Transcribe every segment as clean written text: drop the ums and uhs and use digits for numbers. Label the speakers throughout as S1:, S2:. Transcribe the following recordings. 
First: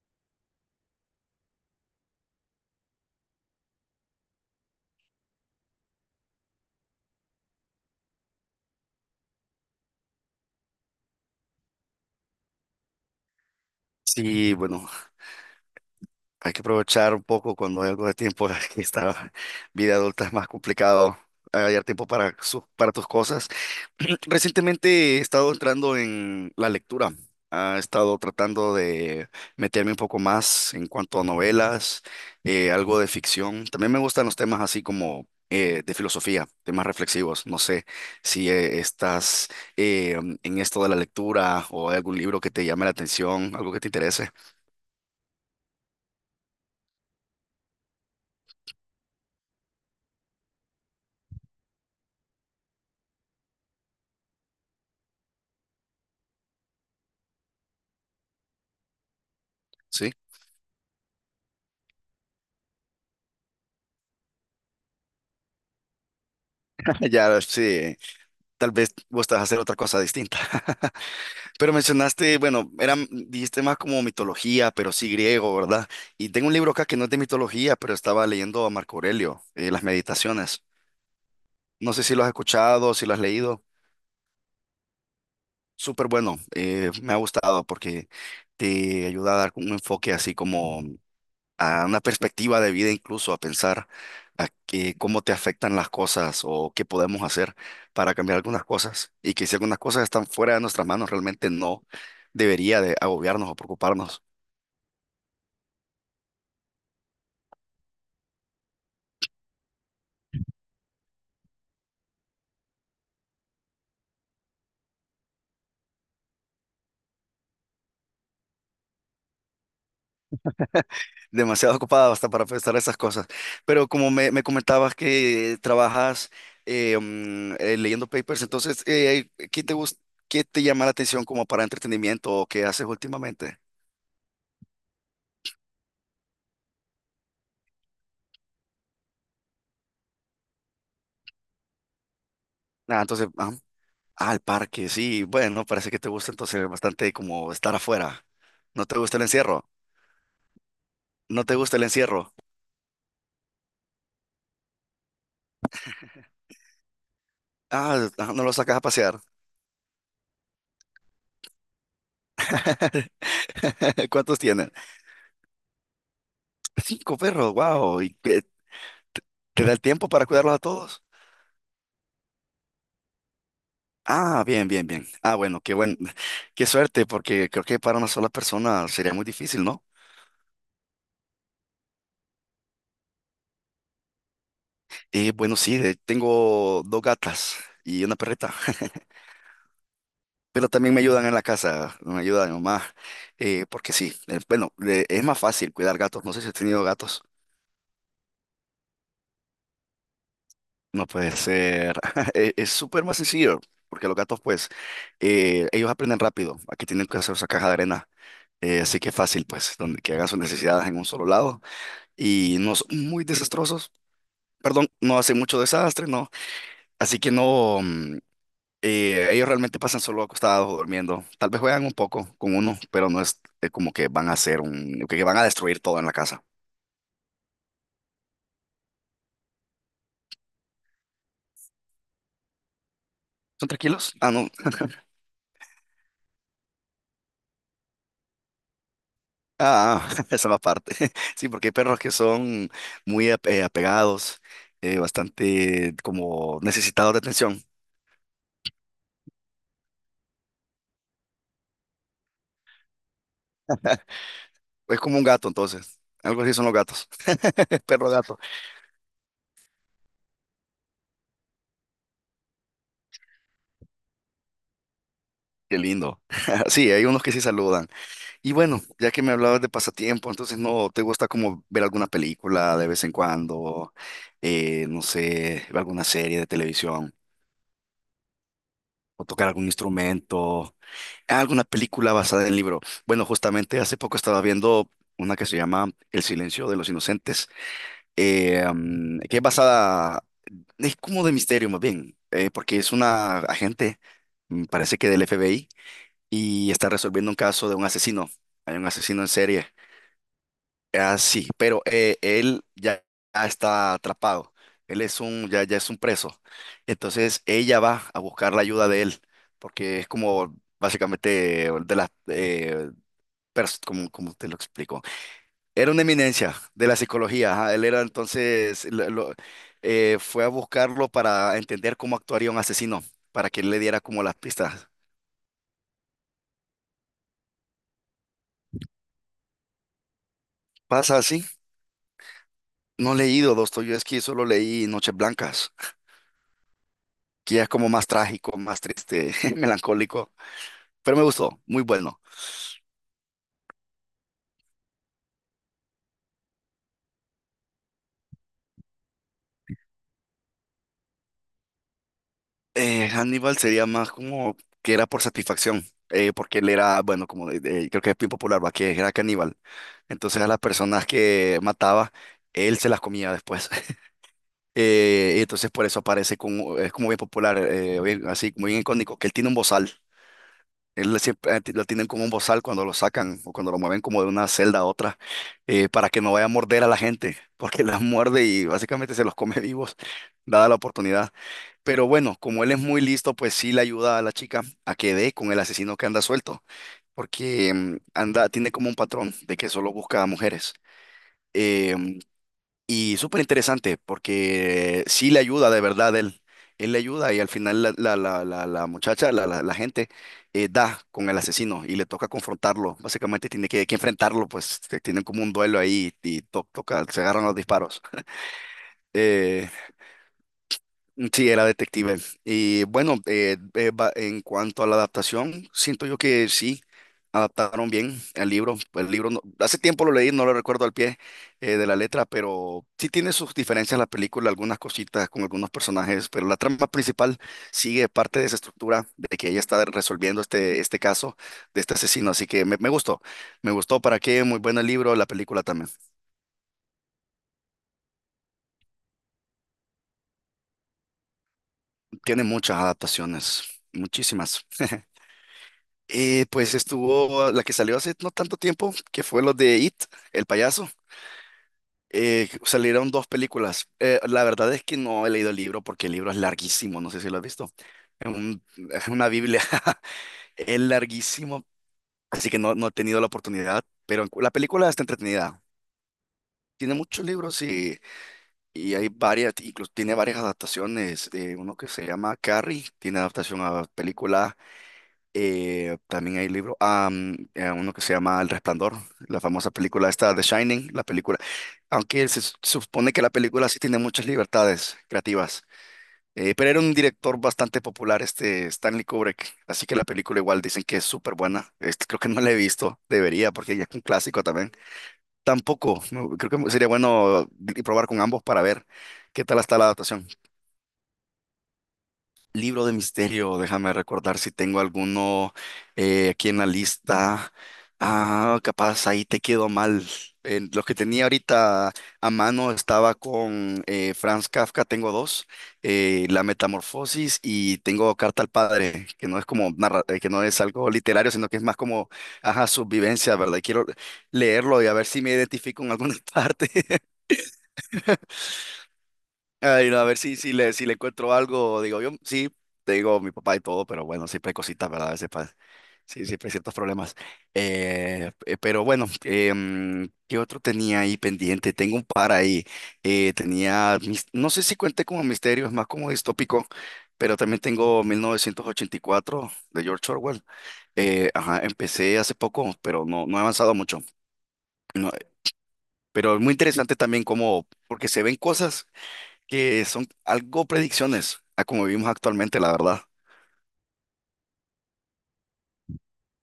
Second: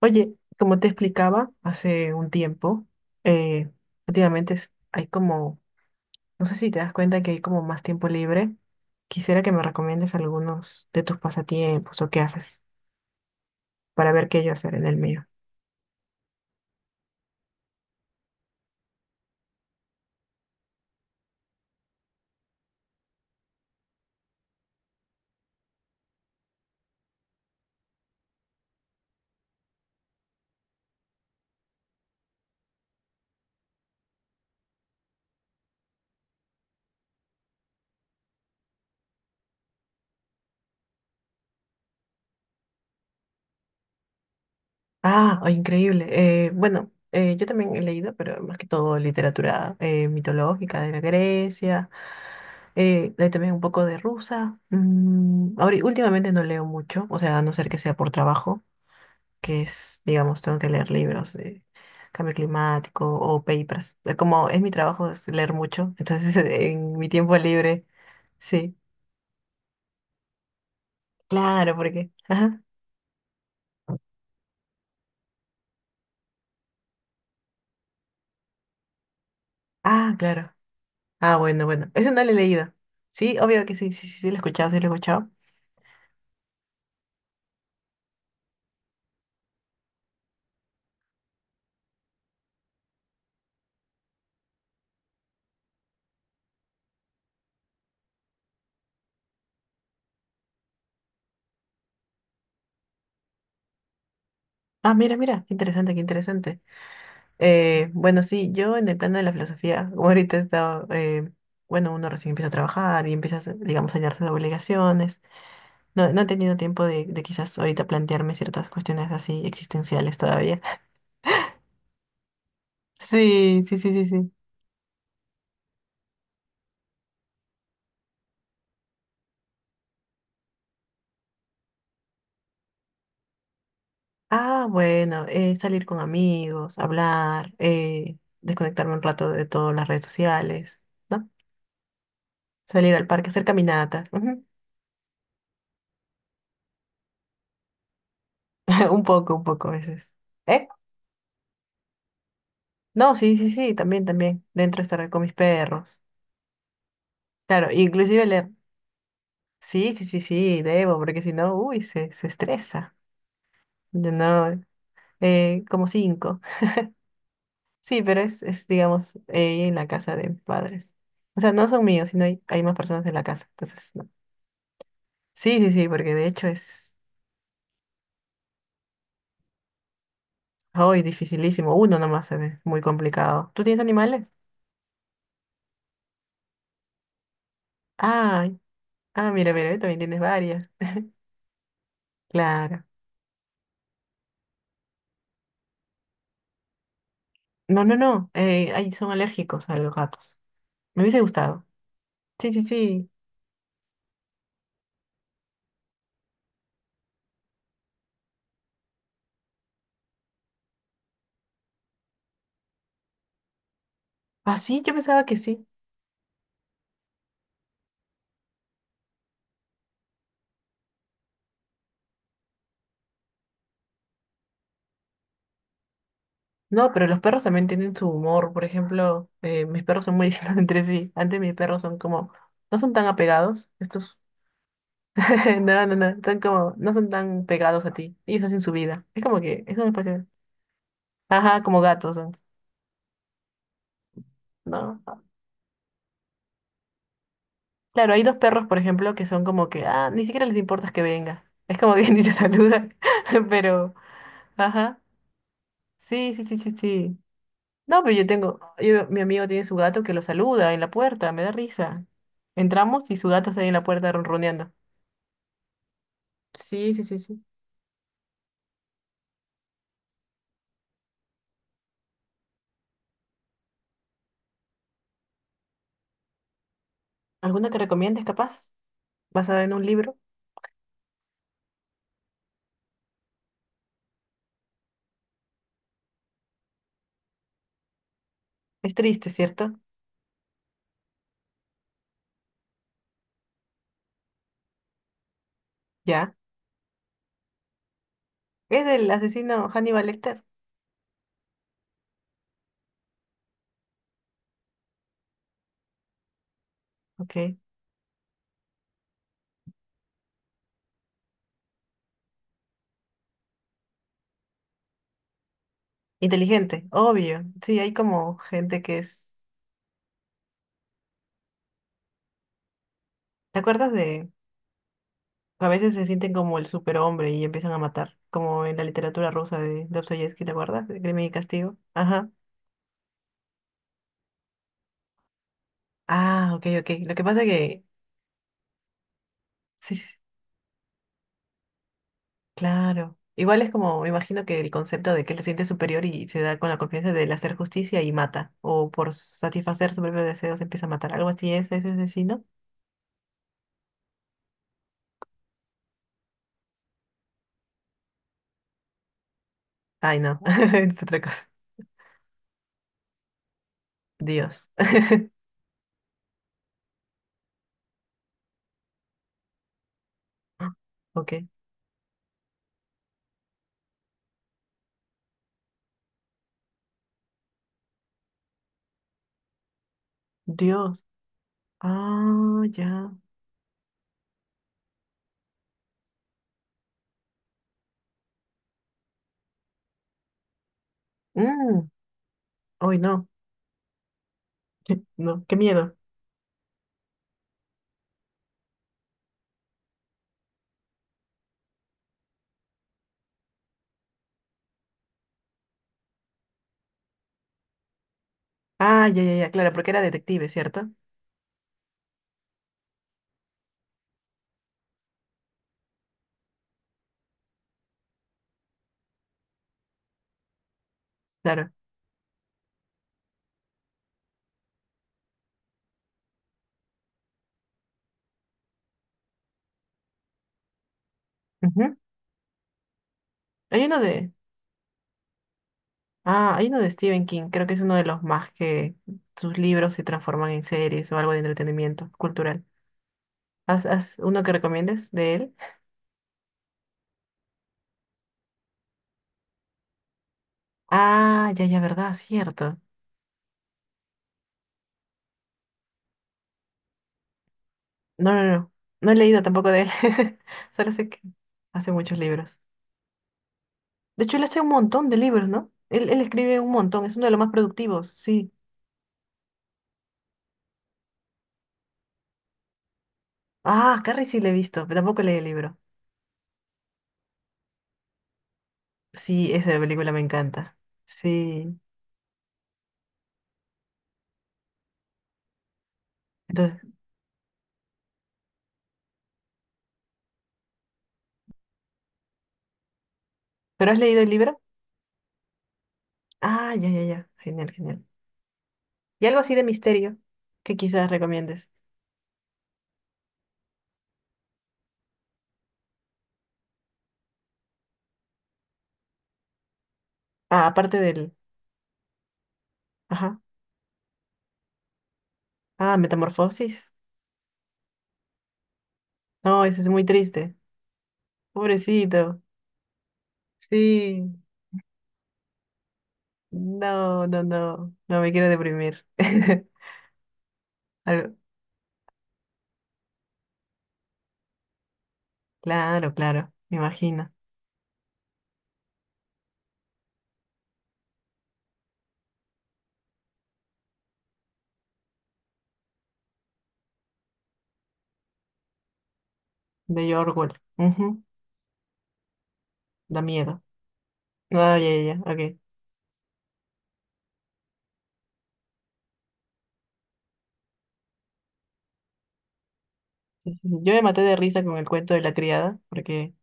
S1: Oye, como te explicaba hace un tiempo, eh, últimamente hay como, no sé si te das cuenta que hay como más tiempo libre. Quisiera que me recomiendes algunos de tus pasatiempos o qué haces para ver qué yo
S2: Sí,
S1: hacer en
S2: bueno,
S1: el mío.
S2: hay que aprovechar un poco cuando hay algo de tiempo, que esta vida adulta es más complicado hallar tiempo para, para tus cosas. Recientemente he estado entrando en la lectura, he estado tratando de meterme un poco más en cuanto a novelas, algo de ficción. También me gustan los temas así como de filosofía, temas reflexivos. No sé si estás eh, en esto de la lectura o hay algún libro que te llame la atención, algo que te interese.
S1: Ah, oh, increíble. Bueno, yo también he leído, pero más que todo literatura mitológica de la Grecia, hay también un poco de rusa. Ahora, últimamente no leo mucho, o sea, a no ser que sea por trabajo, que es,
S2: ¿Sí?
S1: digamos, tengo que leer libros de cambio climático o papers. Como es mi trabajo es leer mucho, entonces en mi tiempo
S2: Ya,
S1: libre,
S2: sí, tal
S1: sí,
S2: vez vos te vas a hacer otra cosa distinta. Pero
S1: claro, porque,
S2: mencionaste,
S1: ajá,
S2: bueno, era, dijiste más como mitología, pero sí griego, ¿verdad? Y tengo un libro acá que no es de mitología, pero estaba leyendo a Marco Aurelio, Las
S1: ah, claro,
S2: Meditaciones.
S1: ah, bueno, bueno,
S2: No sé
S1: ese
S2: si
S1: no
S2: lo has
S1: lo he leído,
S2: escuchado, si lo has
S1: sí,
S2: leído.
S1: obvio que sí, sí, sí, sí, lo he escuchado, sí, lo he escuchado.
S2: Súper bueno, me ha gustado porque te ayuda a dar un enfoque así como a una perspectiva de vida incluso, a pensar cómo te afectan las cosas o qué podemos hacer para cambiar algunas cosas y que si algunas cosas están fuera de nuestras manos, realmente no debería de agobiarnos o preocuparnos.
S1: Ah, mira, mira, qué interesante, qué interesante. Bueno, sí, yo en el plano de la filosofía, como ahorita he estado, bueno, uno recién empieza a trabajar y empieza, a hacer, digamos, a llenarse de obligaciones. No, no he tenido tiempo de quizás ahorita plantearme ciertas cuestiones así existenciales todavía.
S2: Demasiado ocupado hasta para pensar esas cosas.
S1: Sí, sí,
S2: Pero
S1: sí, sí,
S2: como me,
S1: sí.
S2: me comentabas que trabajas, leyendo papers, entonces, ¿Qué te llama la atención como para entretenimiento o qué haces últimamente?
S1: Ah, bueno, salir con amigos, hablar, desconectarme un rato de todas las redes sociales, ¿no? Salir
S2: Ah,
S1: al
S2: entonces,
S1: parque, hacer
S2: ajá.
S1: caminatas.
S2: Al
S1: Ujú.
S2: parque, sí. Bueno, parece que te gusta entonces bastante como estar afuera. ¿No te gusta el
S1: Un poco
S2: encierro?
S1: a veces. ¿Eh?
S2: ¿No te gusta el encierro?
S1: No, sí, sí, sí, también, también. Dentro estar con mis perros. Claro,
S2: Ah,
S1: inclusive
S2: ah, no
S1: leer.
S2: lo sacas a pasear.
S1: Sí, sí, sí, sí, debo, porque si no, uy, se estresa. Yo
S2: ¿Cuántos
S1: no,
S2: tienen?
S1: como cinco.
S2: Cinco perros, wow.
S1: Sí,
S2: ¿Y
S1: pero es digamos,
S2: te
S1: ella
S2: da
S1: en
S2: el
S1: la
S2: tiempo
S1: casa
S2: para
S1: de
S2: cuidarlos a
S1: padres.
S2: todos?
S1: O sea, no son míos, sino hay más personas en la casa. Entonces, no.
S2: Ah, bien, bien, bien. Ah,
S1: Sí,
S2: bueno,
S1: sí,
S2: qué
S1: sí,
S2: buen,
S1: porque de hecho
S2: qué
S1: es
S2: suerte, porque creo que para una sola persona sería muy difícil, ¿no?
S1: hoy dificilísimo. Uno nomás se ve muy complicado. ¿Tú tienes animales?
S2: Bueno, sí, tengo dos gatas y una
S1: Ay,
S2: perrita.
S1: ah, mira, mira, también tienes
S2: Pero
S1: varias.
S2: también me ayudan en la casa, me ayuda mi mamá,
S1: Claro.
S2: porque sí, bueno, es más fácil cuidar gatos, no sé si has tenido gatos.
S1: No, no, no. Ay, son alérgicos a los gatos. Me
S2: No
S1: hubiese
S2: puede
S1: gustado.
S2: ser,
S1: Sí, sí,
S2: es súper
S1: sí.
S2: más sencillo, porque los gatos pues, ellos aprenden rápido, aquí tienen que hacer esa caja de arena, así que fácil pues, donde que hagan sus necesidades en un solo lado, y no son muy desastrosos.
S1: Ah, sí,
S2: Perdón,
S1: yo
S2: no
S1: pensaba que
S2: hacen mucho
S1: sí.
S2: desastre. No, así que no. Ellos realmente pasan solo acostados o durmiendo. Tal vez juegan un poco con uno, pero no es, como que van a hacer un, que van a destruir todo en la casa.
S1: No, pero los perros también tienen su humor. Por ejemplo, mis perros son muy distintos entre sí. Antes mis perros son como, no son tan
S2: ¿Son
S1: apegados.
S2: tranquilos?
S1: Estos
S2: Ah, no.
S1: No, no, no, son como, no son tan pegados a ti. Ellos hacen su vida. Es como que es un
S2: Ah,
S1: espacio.
S2: esa va aparte. Sí,
S1: Ajá,
S2: porque hay
S1: como
S2: perros que
S1: gatos son.
S2: son muy apegados,
S1: No.
S2: bastante como necesitados de atención.
S1: Claro, hay dos perros, por ejemplo, que son como que, ah, ni siquiera les importa que venga. Es como que ni te saludan. Pero,
S2: Es
S1: ajá.
S2: como un gato, entonces.
S1: Sí,
S2: Algo
S1: sí,
S2: así
S1: sí,
S2: son
S1: sí,
S2: los gatos.
S1: sí. No,
S2: Perro
S1: pero
S2: gato.
S1: mi amigo tiene su gato que lo saluda en la puerta, me da risa. Entramos y su gato está ahí en la puerta ronroneando.
S2: Qué lindo. Sí,
S1: Sí, sí,
S2: hay
S1: sí,
S2: unos que sí
S1: sí.
S2: saludan. Y bueno, ya que me hablabas de pasatiempo, entonces no te gusta como ver alguna película de vez en cuando. No sé, ver alguna serie de televisión
S1: ¿Alguna que recomiendes, capaz?
S2: o tocar
S1: Basada
S2: algún
S1: en un libro.
S2: instrumento. Ah, alguna película basada en libro. Bueno, justamente hace poco estaba viendo una que se llama El silencio de los inocentes,
S1: Es triste,
S2: que es
S1: ¿cierto?
S2: basada, es como de misterio más bien, porque es una agente, parece que del FBI,
S1: Ya.
S2: y está resolviendo un caso de un asesino. Hay
S1: Es
S2: un
S1: del
S2: asesino en serie.
S1: asesino Hannibal Lecter.
S2: Ah, sí, pero él ya está atrapado. Él es un, ya, ya es un preso. Entonces
S1: Ok.
S2: ella va a buscar la ayuda de él, porque es como básicamente de las, como, como te lo explico. Era una eminencia
S1: Inteligente,
S2: de la
S1: obvio.
S2: psicología, ajá.
S1: Sí,
S2: Él
S1: hay
S2: era
S1: como gente
S2: entonces,
S1: que es.
S2: fue a buscarlo para entender cómo actuaría un asesino, para
S1: ¿Te
S2: que él le
S1: acuerdas
S2: diera como
S1: de
S2: las pistas.
S1: que a veces se sienten como el superhombre y empiezan a matar? Como en la literatura rusa de Dostoyevsky, ¿te acuerdas? De
S2: ¿Pasa
S1: Crimen y
S2: así?
S1: Castigo. Ajá.
S2: No he leído Dostoyevski, solo leí Noches Blancas,
S1: Ah, ok, ok. Lo que pasa
S2: que ya es
S1: que.
S2: como más trágico, más triste,
S1: Sí, sí, sí,
S2: melancólico, pero me gustó, muy bueno.
S1: claro. Igual es como, me imagino que el concepto de que él se siente superior y se da con la confianza del hacer justicia y mata. O por satisfacer sus propios deseos empieza a matar. Algo así es ese asesino.
S2: Hannibal sería más como que era por satisfacción, porque él era, bueno, como creo que es bien popular, va, que era caníbal.
S1: Ay, no.
S2: Entonces a las
S1: Es
S2: personas
S1: otra cosa.
S2: que mataba, él se las comía después.
S1: Dios.
S2: Y entonces por eso aparece como, es como bien popular, así, muy bien icónico, que él tiene un bozal.
S1: Ah,
S2: Él
S1: ok.
S2: siempre lo tienen como un bozal cuando lo sacan o cuando lo mueven como de una celda a otra, para que no vaya a morder a la gente, porque las muerde y básicamente se los come vivos, dada la
S1: Dios.
S2: oportunidad. Pero bueno,
S1: Ah,
S2: como él es muy
S1: ya.
S2: listo, pues sí le ayuda a la chica a que dé con el asesino que anda suelto, porque anda, tiene como un patrón de que solo busca a mujeres.
S1: Mm,
S2: Em,
S1: uy,
S2: y
S1: no.
S2: súper interesante, porque sí le
S1: No, qué
S2: ayuda de
S1: miedo.
S2: verdad él. Él le ayuda y al final la muchacha, la gente, da con el asesino y le toca confrontarlo. Básicamente tiene que enfrentarlo, pues tienen como un duelo ahí y toca, se agarran los disparos.
S1: Ah, ya, ya, ya,
S2: Eh,
S1: claro, porque era detective, ¿cierto?
S2: Sí, era detective. Y bueno, en cuanto a la adaptación, siento yo que sí, adaptaron bien el libro. El libro, hace tiempo lo leí, no lo recuerdo al pie,
S1: Claro.
S2: de la letra, pero sí tiene sus diferencias la película, algunas cositas con algunos personajes, pero la trama principal sigue parte de esa estructura de que ella está resolviendo este caso de este
S1: Ujú.
S2: asesino. Así que me gustó, me
S1: Hay
S2: gustó
S1: uno
S2: para
S1: de.
S2: qué, muy buen el libro, la película también.
S1: Ah, hay uno de Stephen King. Creo que es uno de los más que sus libros se transforman en series o algo de entretenimiento
S2: Tiene
S1: cultural.
S2: muchas adaptaciones,
S1: ¿Has uno que
S2: muchísimas.
S1: recomiendes de él?
S2: Pues estuvo la que salió hace no tanto tiempo, que fue lo de It, el payaso.
S1: Ah, ya, ya, verdad, cierto.
S2: Salieron dos películas. La verdad es que no he leído el libro porque el libro es larguísimo, no sé si lo has visto. Es
S1: No, no,
S2: un-
S1: no.
S2: es
S1: No he
S2: una
S1: leído
S2: Biblia,
S1: tampoco de él.
S2: es
S1: Solo sé que
S2: larguísimo,
S1: hace muchos
S2: así que
S1: libros.
S2: no, no he tenido la oportunidad,
S1: De
S2: pero
S1: hecho, él
S2: la
S1: hace un
S2: película está
S1: montón de libros,
S2: entretenida.
S1: ¿no? Él escribe un
S2: Tiene
S1: montón, es uno
S2: muchos
S1: de los más
S2: libros y,
S1: productivos, sí.
S2: y hay varias, incluso tiene varias adaptaciones. Uno que se llama Carrie, tiene adaptación a
S1: Ah, Carrie sí le he
S2: película.
S1: visto, pero tampoco leí el libro.
S2: También hay libros, uno que se llama El Resplandor, la
S1: Sí,
S2: famosa
S1: esa
S2: película
S1: película me
S2: esta, The
S1: encanta.
S2: Shining, la película,
S1: Sí.
S2: aunque supone que la película sí tiene muchas libertades creativas, pero era
S1: Entonces,
S2: un director bastante popular, este Stanley Kubrick, así que la película igual dicen que es súper buena, este, creo que no la he visto, debería, porque ya es
S1: ¿pero has
S2: un
S1: leído el
S2: clásico
S1: libro?
S2: también. Tampoco, no, creo que
S1: Ah, ya,
S2: sería
S1: ya, ya.
S2: bueno
S1: Genial, genial.
S2: probar con ambos para ver
S1: ¿Y algo
S2: qué
S1: así
S2: tal
S1: de
S2: está la
S1: misterio
S2: adaptación.
S1: que quizás recomiendes?
S2: Libro de misterio, déjame recordar si tengo alguno, aquí en la lista. Ah, capaz ahí te quedó mal.
S1: Ah,
S2: En los que
S1: aparte
S2: tenía
S1: del...
S2: ahorita a mano estaba
S1: Ajá.
S2: con, Franz Kafka, tengo dos,
S1: Ah,
S2: La
S1: Metamorfosis.
S2: Metamorfosis y tengo Carta al Padre, que no es
S1: No,
S2: como
S1: eso es muy
S2: que no
S1: triste.
S2: es algo literario, sino que es más como,
S1: Pobrecito.
S2: ajá, su vivencia, ¿verdad? Y quiero
S1: Sí.
S2: leerlo y a ver si me identifico en alguna parte.
S1: No, no, no. No me quiero deprimir.
S2: Ay, no, a ver si le encuentro
S1: Algo-
S2: algo, digo yo, sí, te digo mi papá y todo, pero bueno, siempre hay cositas, ¿verdad? A veces
S1: Claro,
S2: sí, siempre hay
S1: claro.
S2: ciertos
S1: Me
S2: problemas.
S1: imagino.
S2: Pero bueno, ¿qué otro tenía ahí pendiente? Tengo un par ahí. Tenía, no sé si cuente como misterio, es más como distópico, pero también tengo 1984 de George
S1: De
S2: Orwell.
S1: Orwell. Ujú.
S2: Ajá, empecé hace poco, pero
S1: Da
S2: no, no he
S1: miedo.
S2: avanzado mucho.
S1: Ah, ya, ya,
S2: No,
S1: ya, ok.
S2: pero es muy interesante también como, porque se ven cosas que son algo predicciones a como vivimos actualmente, la verdad.
S1: Sí, sí, sí. Yo me maté de risa con el cuento de la criada porque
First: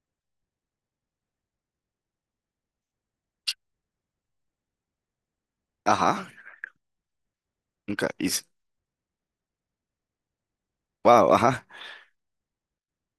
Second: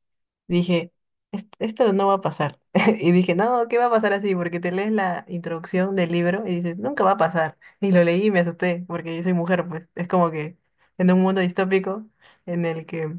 S1: dije, esto no va a pasar. Y dije, no, ¿qué va a pasar así? Porque te lees la introducción del
S2: Ajá,
S1: libro y dices, nunca va a pasar. Y lo
S2: nunca.
S1: leí
S2: Y,
S1: y me asusté porque yo soy mujer, pues es como que en un
S2: wow,
S1: mundo
S2: ajá.
S1: distópico en el que,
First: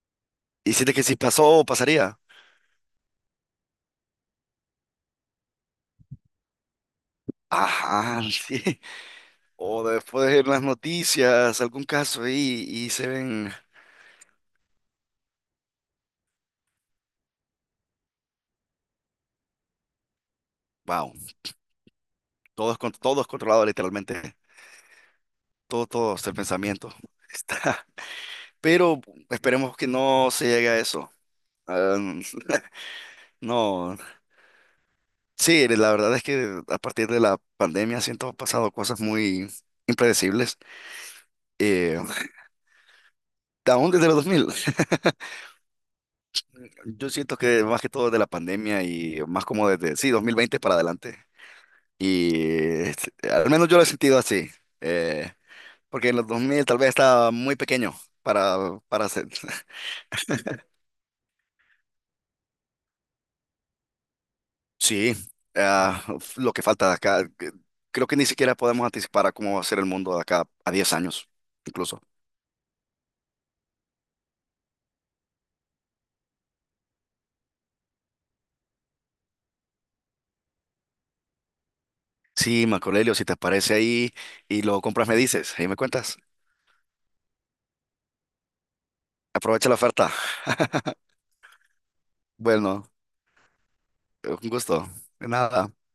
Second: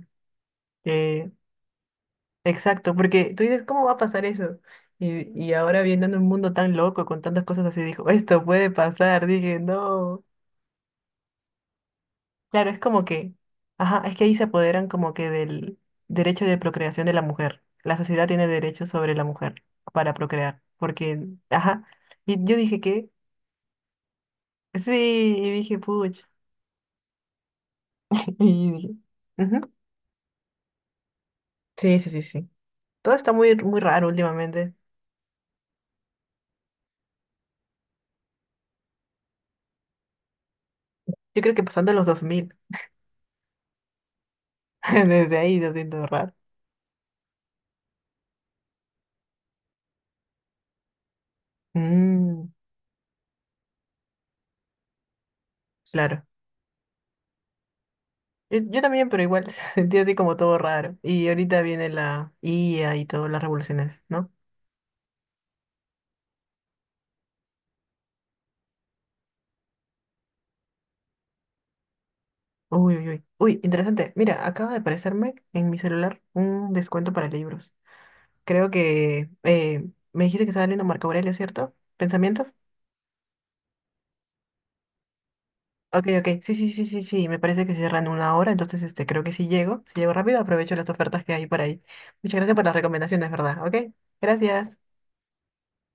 S2: Y hiciste que si
S1: que-
S2: pasó pasaría.
S1: exacto, porque tú dices, ¿cómo va a pasar eso? Y ahora viendo en un mundo tan loco con tantas cosas así, dijo,
S2: Ajá,
S1: esto puede
S2: sí.
S1: pasar. Dije,
S2: O
S1: no.
S2: después de las noticias, algún caso ahí
S1: Claro, es
S2: y
S1: como
S2: se
S1: que,
S2: ven.
S1: ajá, es que ahí se apoderan como que del derecho de procreación de la mujer. La sociedad tiene derecho sobre la mujer para procrear,
S2: Wow,
S1: porque, ajá, y yo
S2: todo es,
S1: dije que,
S2: todo es controlado literalmente.
S1: sí, y dije,
S2: Todo
S1: puch,
S2: es el pensamiento. Está.
S1: y dije,
S2: Pero
S1: ujú.
S2: esperemos que no se llegue a eso. Ah,
S1: Sí, sí, sí, sí. Todo está muy, muy
S2: no.
S1: raro últimamente.
S2: Sí, la verdad es que a partir de la pandemia siento han pasado cosas muy impredecibles.
S1: Yo creo que pasando
S2: Eh,
S1: los 2000,
S2: Aún desde los 2000.
S1: desde ahí lo siento raro.
S2: Yo siento que más que todo de la pandemia y más como desde, sí, 2020 para adelante.
S1: Mm,
S2: Y este, al menos yo lo he sentido así. eh, Porque en
S1: claro.
S2: los 2000 tal vez estaba muy pequeño para,
S1: Yo también, pero
S2: hacer.
S1: igual sentí así como todo raro. Y ahorita viene la IA y todas las revoluciones, ¿no?
S2: Sí, ah, lo que falta de acá, creo que ni siquiera podemos anticipar a cómo va a ser el mundo de acá a 10 años, incluso.
S1: Uy, uy, uy. Uy, interesante. Mira, acaba de aparecerme en mi celular un descuento para libros. Creo que me dijiste que estaba leyendo Marco Aurelio, ¿cierto? ¿Pensamientos?
S2: Sí, Marco, si te aparece ahí y lo compras, me dices, ahí me
S1: Ok,
S2: cuentas.
S1: ok. Sí, sí, sí, sí, sí. Me parece que cierran una hora, entonces este, creo que si
S2: Aprovecha la
S1: llego, si
S2: oferta.
S1: llego rápido, aprovecho las ofertas que hay por ahí. Muchas gracias por las
S2: Bueno,
S1: recomendaciones, ¿verdad? Ok,
S2: un
S1: gracias.
S2: gusto. De nada.